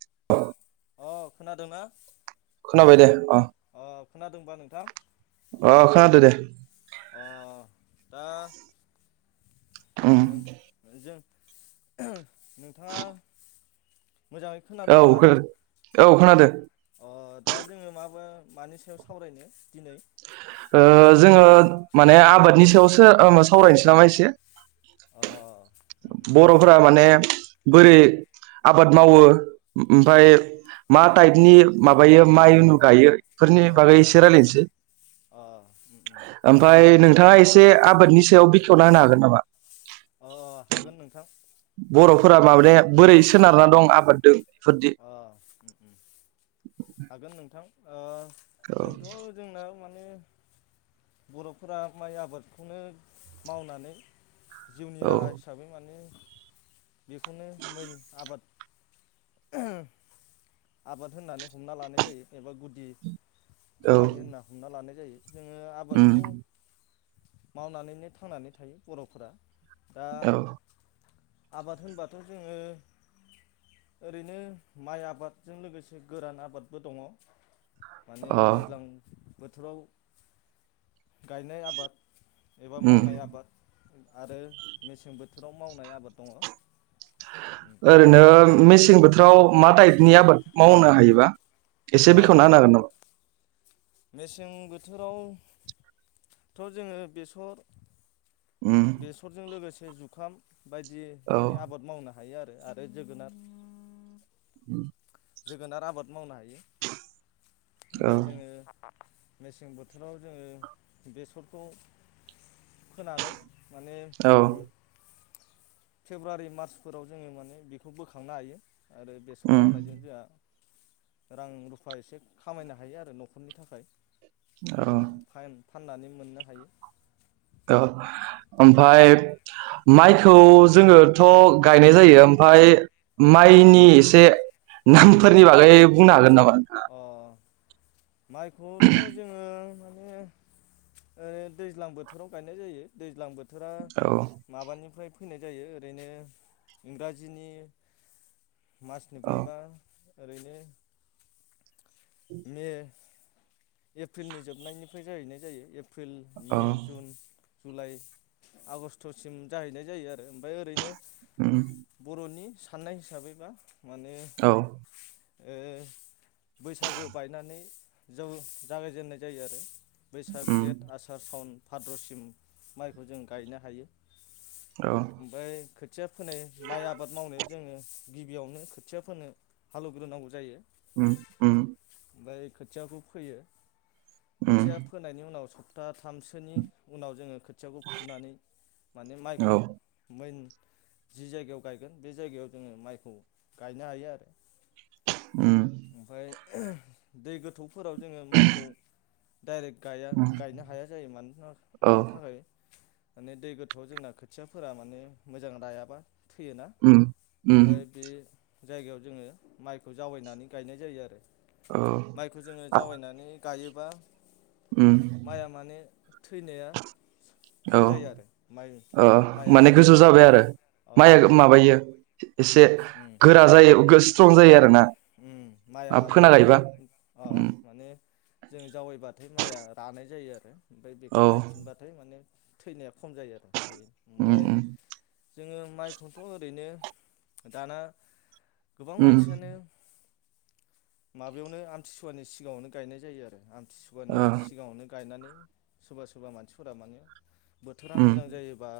[inaudible] अ खोनादोंना? खोनाबाय दे अ' खोनादोंबा नोंथां? अ खोनादो दे। अ दा उम नों नोंजों नोंथांआ मोजाङै औ खोनादोंबा? खोनादो औ खोनादो। अ दा जोङो माबा मानि सायाव सावरायनो दिनै? ओ जोङो माने आबादनि सायावसो ओ सावरायनोसै नामा एसे? अ उम उम बर'फोरा माने बोरै उम आबाद मावो उम ओमफाय मा टाइपनि माबायो माइ उनु गायो बेफोरनि अ बागै एसे रायलायनोसै। अ उम उम ओमफाय नोंथाङा एसे से आबादनि सायाव बेखेवना होनो हागोन नामा? अ हागोन नोंथां। बर'फोरा माने बोरै सोनारना दं आबादजों बेफोरदि अ' हागोन नोंथां। ओ औ जोंथ' जोंना इमान बिनो बर'फोरा माइ आबादखौनो मावनानै जिउनि औ राहा हिसाबै माने बेखौनो मिन आबाद [unintelligible] आबाद होननानै हमना लानाय जायो एबा गुदि औ खामानि होनना हमना लानाय जायो। जोङो उम आबादखौ मावनानैनो थांनानै थायो बर'फोरा दा औ आबाद होनबाथ' जोङो ओरैनो माइ आबाद जों लोगोसे गोरान आबादबो दङ। माने अ दैज्लां‌ बोथोराव गायनाय आबाद एबा उम मावनाय आबाद आरो मेसें बोथोराव मावनाय आबाद दङ। ओरैनो ओमफ्राय मेसें बोथोराव मा टाइपनि आबाद मावनो हायोबा। एसे ओ बेखेवना होनो हागोन नामा? मेसें बोथोराव थ' जोङो बेसर उम बेसरजों लोगोसे ए जुखाम बायदि औ माने आबाद मावना हायो आरो आरो जोगोनार उम। जोगोनार आबाद मावनो हायो। औ ओमफाय जोङो मेसें बोथोराव जोङो बेसरखौ फोनानै माने औ फेब्रुवारि मार्चफोराव जोङो माने बेखौ बोखांनो हायो। आरो बेसर उम मावनायजों जोंहा रां रुफा एसे खामायनो हायो आरो न'खरनि थाखाय। औ फाइन फाननानै मोननो हायो। औ ओमफ्राय माइखौ जोङोथ' गायनाय जायो ओमफ्राय माइनि एसे नामफोरनि बागै बुंनो हागोन नामा? [unintelligible] अ माइखौथ' जोङो नो ओ दैज्लां बोथोराव गायनाय जायो दैज्लां बो बोथोरा औ माबानिफ्राय फैनाय जायो ओरैनो इंराजिनि औ मासनिफ्रायबा ओरैनो मे एप्रिलनि जोबनायनिफ्राय जाहैनाय जायो एप एप्रिल औ मे जुन जुलाइ आगस्ट'सिम जाहैनाय जायो आरो ओमफ्राय ओरैनो उम बर'नि साननाय हिसाबै बा माने औ ओ बैसागो बायनानै जों जागायजेननाय जायो आरो। बैसाग उम जेठ आसार सावन। भाद्रसिम माइखौ जों गायनो हायो। औ ओमफाय खो खोथिया फोनाय माइ आबाद मावनायाव जोङो गिबियावनो खोथिया फोनो हालेवग्रोनांगौ जायो। उ उ। ओमफ्राय खोथियाबो फोयो। उम खोथिया फोनायनि उनाव स [unintelligible] थामसोनि उनाव जोङो खोथियाखौ फुनानै माने माइखौ औ मोन जि जायगायाव गायगोन बे जायगायाव जोङो माइखौ गायनो हायो आरो। उ। ओमफ्राय दै गोथौ फोराव जोङो माइखौ डाइरेक्ट गाया उम गायनो हाया जायो मानि औ मानो थाखाय माने दै गोथौआव जोंना खोथियाफोरा माने मोजां रायाबा थैयोना उम उम ओमफ्राय बे जायगायाव जोङो माइखौ जावैनानै गायनाय जायो आरो औ माइखौ जोङो आ जावैनानै गायोबा उम माइआ मानो थैनाया खम औ जायो आरो म ओ माइया माने थैनाया गोजौ खम जाबाय आरो जायो अ माइया माबायो एसे गोरा जायो सम जायो आरो ना माइया माने इयावनो अ उम माने जों जावैबा माइया रानाय जायो आरो ओमफ्राय बेखौ औ गायफिनबाथाय माने थैनाया खम जायो आरो बे उ ओमफ्राय जोङो माइखौथ' ओरैनो दाना गोबां उम मानसियानो माबायावनो आमथिसुवानि सिगाङावनो गायनाय जायो आरो आमथि खथिसुगानि ओ सिगाङावनो गायनानै सोरबा सोरबा मानसिफोरा माने बोथोरा उम मोजां जायोबा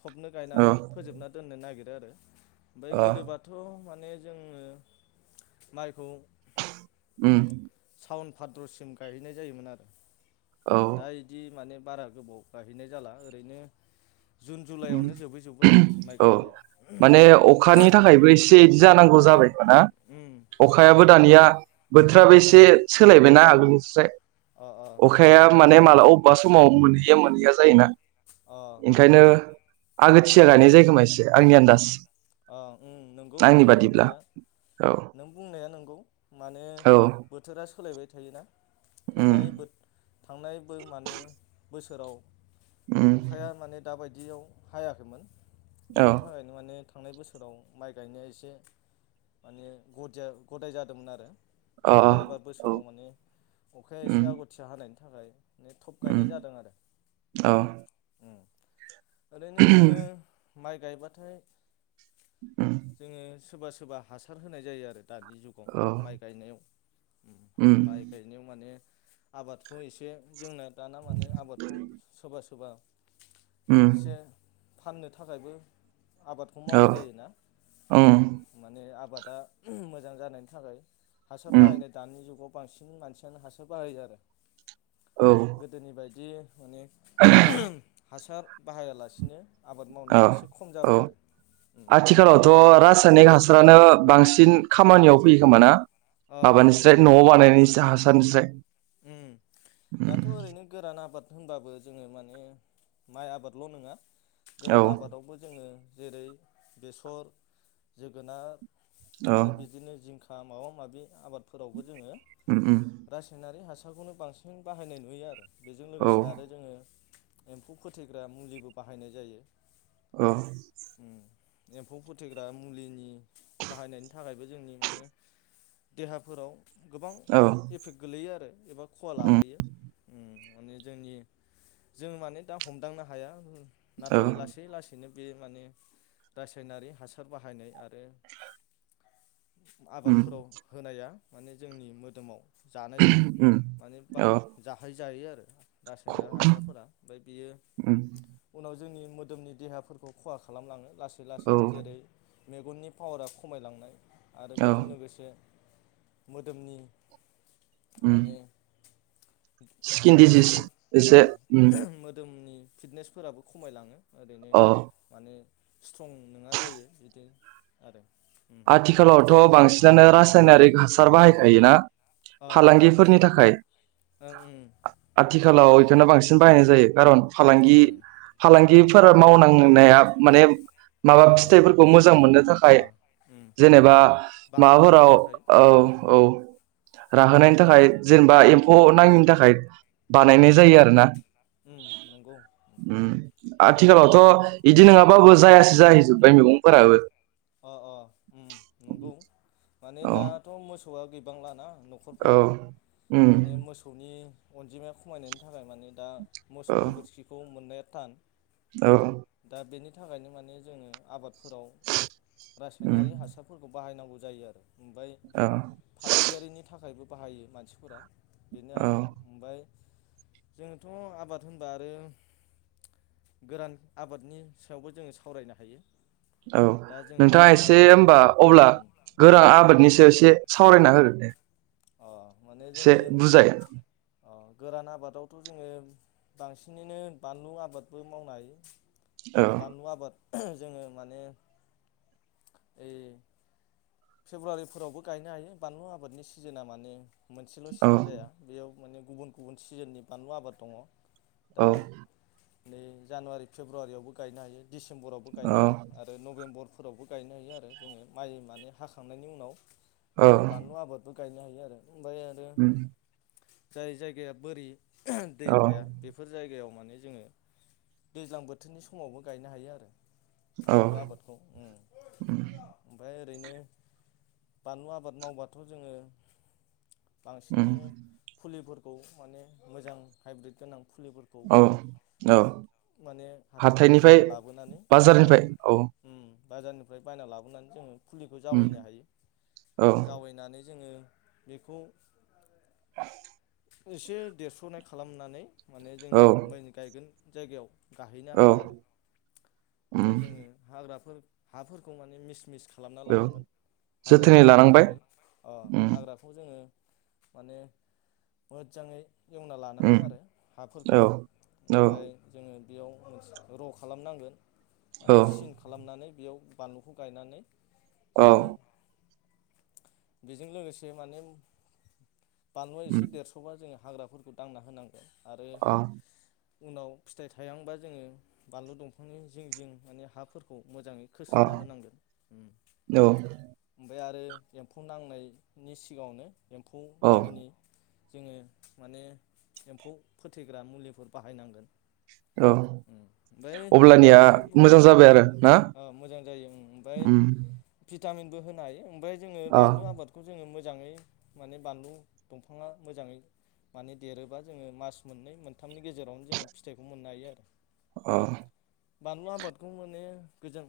थबनो औ ओ गायनानै फोजोबना दोननो नागिरदों आरो ओमफ्राय गोदोबाथ' मान माने जोङो माइखौ उम साउन भाद्रसिम गायहैनाय जायोमोन आरो औ दा बिदि माने बारा गोबाव गाहैनाय जाला ओरैनो जुन जुलाइआवनो जोबहैजोबो आरो माइ औ गायनाया माने अखानि थाखायबो एसे जानांगौ अ जाबाय मोना उम अखायाबो दानिया अ बोथोराबो एसे सोलायबायनाा आगोल अ अ [inaudible] उम अखाया माने मालाबा अबेबा समाव मोन बियो मोनहैया जायोना अ उम ओंखायनो उम आगोथिया उम गायनाय जायो खोमा एसे आ नि आन्दास अ ओं नोंगौ नों बुंनाया औ नों बुंनाया नोंगौ माने औ बोथोरा सोलायबाय थायोना उम थांनायबो थांनायबो माने बो थोराव उम अखाया माने दा बाय दियाव हायाखैमोन औ बेनि थाखायनो माने थांनाय बोसोराव माइ गायनाया एसे माने गदिया गदाय जादोंमोन आरो अ दा एबार औ बोसोराव माने अखाया एसे उम आगथिया हानाय नि थाखाय ने थप उम गायनाय जादों आरो औ उम ओरैनो जोङो माइ गायबाथाय ओं जोङो सोरबा सोरबा हासार होनाय जायो आरो दानि जुगाव औ माइ गायनायाव उम माइ गायनायाव माने आबादखौ एसे जोंना दाना माने आबादखौ सोरबा सोरबा उम एसे फाननो थाखायबो आ खौ औ मावनाय जायोना ओ उम माने आबाद दा मोजां जानायनि थाखाय हासार उम बाहायनाय दानि जुगाव बांसिन मानसियानो हासार बाहायो आरो औ गोदोनि बाय दि माने ओहोम हासार बाहायालासिनो आबाद मावनाया औ इसे खम जाबाय औ आरो उम आथिखालावथ' रासायनिक हासारानो बांस सिन खामानियाव फैयो खोमा ना? अ उम माबानिस्राय नंगौ न'आव बानायनायनिसाय हास होनसे उम दाथ' ओरैनो गोरान आबाद होनबाबो जोङो माने माइ आबादल' नङा। औ गोरान आबादावबो जोङो जेरै बेसर जोगोनार औ आरो बिदिनो जिंख माबा माबि आबाद फोरावबो जोङो उम उम रास आरो हासारखौनो बांसिन बाहायनाय नुयो आरो बेजों औ लोगोसे आरो जोङो एम्फौ फोथैग्रा मुलिबो बाहायनाय जायो। अ उम एम्फौ फोथैग्रा मुलिनि बाहायनायनि थाखायबो जोंनि माने देहाफोराव गोबां औ एफेक्ट गोलैयो आरो एबा खहा उम लाबोयो। माने जोंनि जों माने दा हमदांनो हाया उम औ नाथाय लासै लासैनो बे माने रासायनारि हासार बाहायनाय आरो उम आबादफोराव होनाया माने जोंनि मोदोमाव जानोजों उम माने बा औ जाहै जायो आरो ख रासायना हासारफोरा ओमफाय बियो उम उनाव जोंनि मोदोमनि देहाफोरखौ खहा खालामलाङो। लासै लासैनो औ जेरै मेगननि पावारा खमायलांनाय आरो औ बेजों लोगोसे [inaudible] उम माने [inaudible] स्किन डिजिस एसे उम फिटनेसफोराबो खमायलाङो [inaudible] अ स्ट्रं नङा जायो बिदि आरो उम आथिखालावथ' बांसिनानो राज नारि हासार बाहायखायो ना? अ अ फालांगिफोरनि नंगौ थाखाय ओं उम आथिखालाव बेखौनो बांसिन उम बाहायनाय जायो खारन फालांगि उम फालां दिफोरा मावनांनाया माने माबा अ फिथाइफोरखौ मोजां मोननो अ थाखाय उम जेनेबा बांहोनायनि माबाफोराव थाखाय औ उम औ राहोनायनि थाखाय जेनेबा उम एम्फौ नाङिनि थाखाय अ बानायनाय जायो आरो ना उम नंगौ उम आथिखालावथ' बिदि नङाबाबो जायासै जाहैजोबबाय मैगंफोराबो [inaudible] अ अ उम नंगौ माने दाथ' मोसौआ गैबां लाना औ न'खरफोराव उम माने मोसौनि अनजिमाया खमायनायनि थाख ओमफ्राय माने दा औ मोसौ गोबोरखिखौ मोननाय तान औ बे थाखायनो माने जोङो आबादफोराव उम रासायनारि हासारफोरखौ बाहायनांगौ जायो आरो ओमफ्राय औ फालांगियारिनि थाखायबो बाहायो मानसिफोरा बेनो औ आरो ओमफ्राय जोङोथ' आबाद होनबा आरो गोरान आबादनि सायावबो जोङो सावरायनो हायो औ दा जोङो नोंथाङा जोगोनार एसे आबाद होनोमबा अब्ला उम उम गोरां आबादनि सायाव एसे सावरायना होगोन दे अ माने एसे जोङो बुजाय अ गोरान आबादावथ' जोङो बांसिनैनो बानलु आबादबो मावनो हायो औ बानलु आबाद। जोङो माने ओइ फेब्रुवारिफोरावबो गायनो हायो बानलु आबादनि सिजोना माने मोनसेल' औ सिजोन जाया बेयाव। माने गुबुन गुबुन सिजेननि बानलु आबाद दङ। दा औ नै जानुवारि फेब्रुआरि यावबो गायनो हायो। दिडिसिम्बरावबो औ गायनोहायो आरो नबेम्बर फोरावबो गायनो हायोआरो जोङो माइ माने हाखांनायनि उनाव। औ जोङो बानलु आबोद गायनो हायो आरो। ओमबाय आरो उम जाय जायगाया बोरि ओह दै औ थाया बेफोर जायगायाव माने जोङो दैज्लां बोथोरनि समावबो गायनो हायो आरो। औ बानलु आबादखौ उम उम ओम फाय ओरैनो बानलु आबाद मावबाथ जोङो उम बांसिन फुलिफोर खौ माने मोजां हायब्रिद गोनां। फुलिफोरखौ औ औ माने हाथायनिफ्राय हाथाइनिफ्राय बायना लाबोनानै अह बाजारनिफ्राय औ उम। बाजारनिफाय बायना लाबोनानै जोङो फुलिखौ उम जावायनो हायो औ जावायनानै जोङो बेखौ [inaudible] एसे देरस्रनाय खालामनानै माने जोङो औ मैयन गायगोन। जाइगायाव गाहैनो औ हायोआरो उम ओमफाय जोङो हाग्राफोर हाफोरखौ माने मिस मिस खालामना औ लानांगोन जोथोनै हाग्राफोरखौ लानांबाय मोजाङै अह उम हाग्राखौ जों जोङो माने मोदजाङै एवना उम लानांगोनआरो हाफोरखौ औ औ ओमफाय जोङो बेयाव मोनस र' खालामनांगोन। औ माने सिन खालामनानै। बेयाव बानलुखौ गायनानै औ जोङो बेजों लोगोसे माने बानलुआ उम एसे देरस'बा जोङा हाग्राफोरखौ दांना होनांगौ आरो अ उनाव फिथाइ थायांबा जोङो बानलु दंफांनि जिं जिं माने हाफोरखौ मोजाङै अ खोस्रोना होनांगोन औ ओमफाय आरो एम्फौ नांनायनि सिगाङावनो एम्फौ औ नाङिनि जोङो माने एम्फौ फोथैग्रा मुलिफोर बाहायनांगोन। औ ओमफाय अब्लानिया ओरैनोथ' ओम मोजां जाबाय आरो ना ओ मोजां जायो उम ओमफाय उम [unintelligible] भिटामिनबो होनो हायो ओमफाय अ बानलु आबादखौ जोङो मो जाङै माने बानलु दंफाङा मोजाङै माने देरोबा जोङो मास मोननै मोनथामनि गेजेरावनो जोङो फिथाइखौ मोननो हायो आरो अ। बानलु आबादखौ माने गोजोन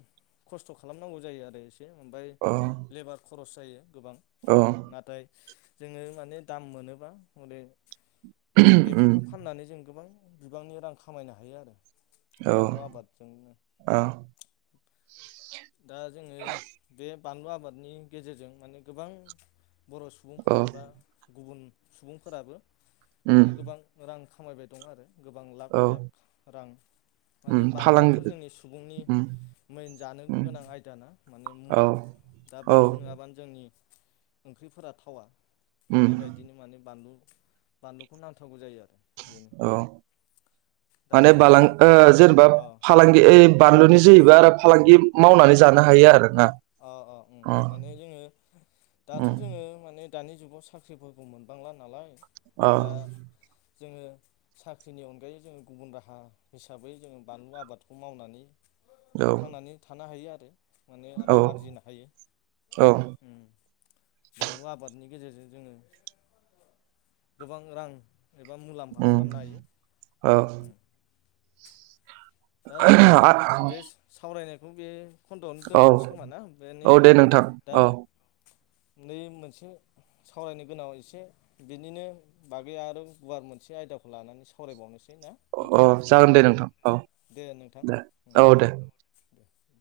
खस्थ' खालामनांगौ जायो आरो एसे ओमफाय अ लेबार खरस जायो। गोबां औ नाथाय जोङो माने दाम मोनोबा हरै माने उम बेफोरखौ फाननानै जों गोबां बिबांनि रां खामायनो हायो आरो औ बानलु आबादजोंनो। औ दा जोङो बे बानलु आबादनि गेजेरजों माने गोबां बर' सुबुंफोर औ एबा गुबुन सुबुंफोराबो उम माने गोबां रां खामायबाय दं आरो गोबां लाख औ लाख रां माने उम बानलुआथ' फालांगि जोंनि सुबुंनि उम मेइन जानो उम गोनां आयदाना माने औ मुवा दा औ बानलु नङाबानो जोंनि ओंख्रिफोरा थावा उम बेबायदिनो माने बानलु बानलुखौ नांथांरगौ जायो आरो बेनो औ दा माने जोङो बालां ओ जेनेबा अ फालांगि ओइ बानलुनि जोयोबा आरो फालांगि मावनानै जानो हायो आरो अ अ ओं माने जोङो दाथ' उम जोङो माने दानि जुगाव साख्रिफोरखौ मोनबांला नालाय औ दा जोङो साख्रिनि अनगायै जोङो गुबुन राहा हिसाबै जोङो बानलु आबादखौ मावनानै थांनानै थानो हायो आ रो औ रां आरजिनो हायो औ बानलु आबादनि गेजेरजों जोङो गोबां रां एबा मुलाम्फा उम खालामनो हायो औ दा जोङो बेस सावराय [unintelligible] बे खन्द'आवनो आ औ दोन्थ'नोसै खोमा ना बेनो औ दे नोंथां दा औ नै मोनसे सावरायनो गोनां एसे बिनिनो बागै आरो गुवार मोनसे आयदाखौ लानानै सावरायबावनोस अ अ जागोन दे नोंथां औ दे नोंथां दे ओम औ दे [unintelligible]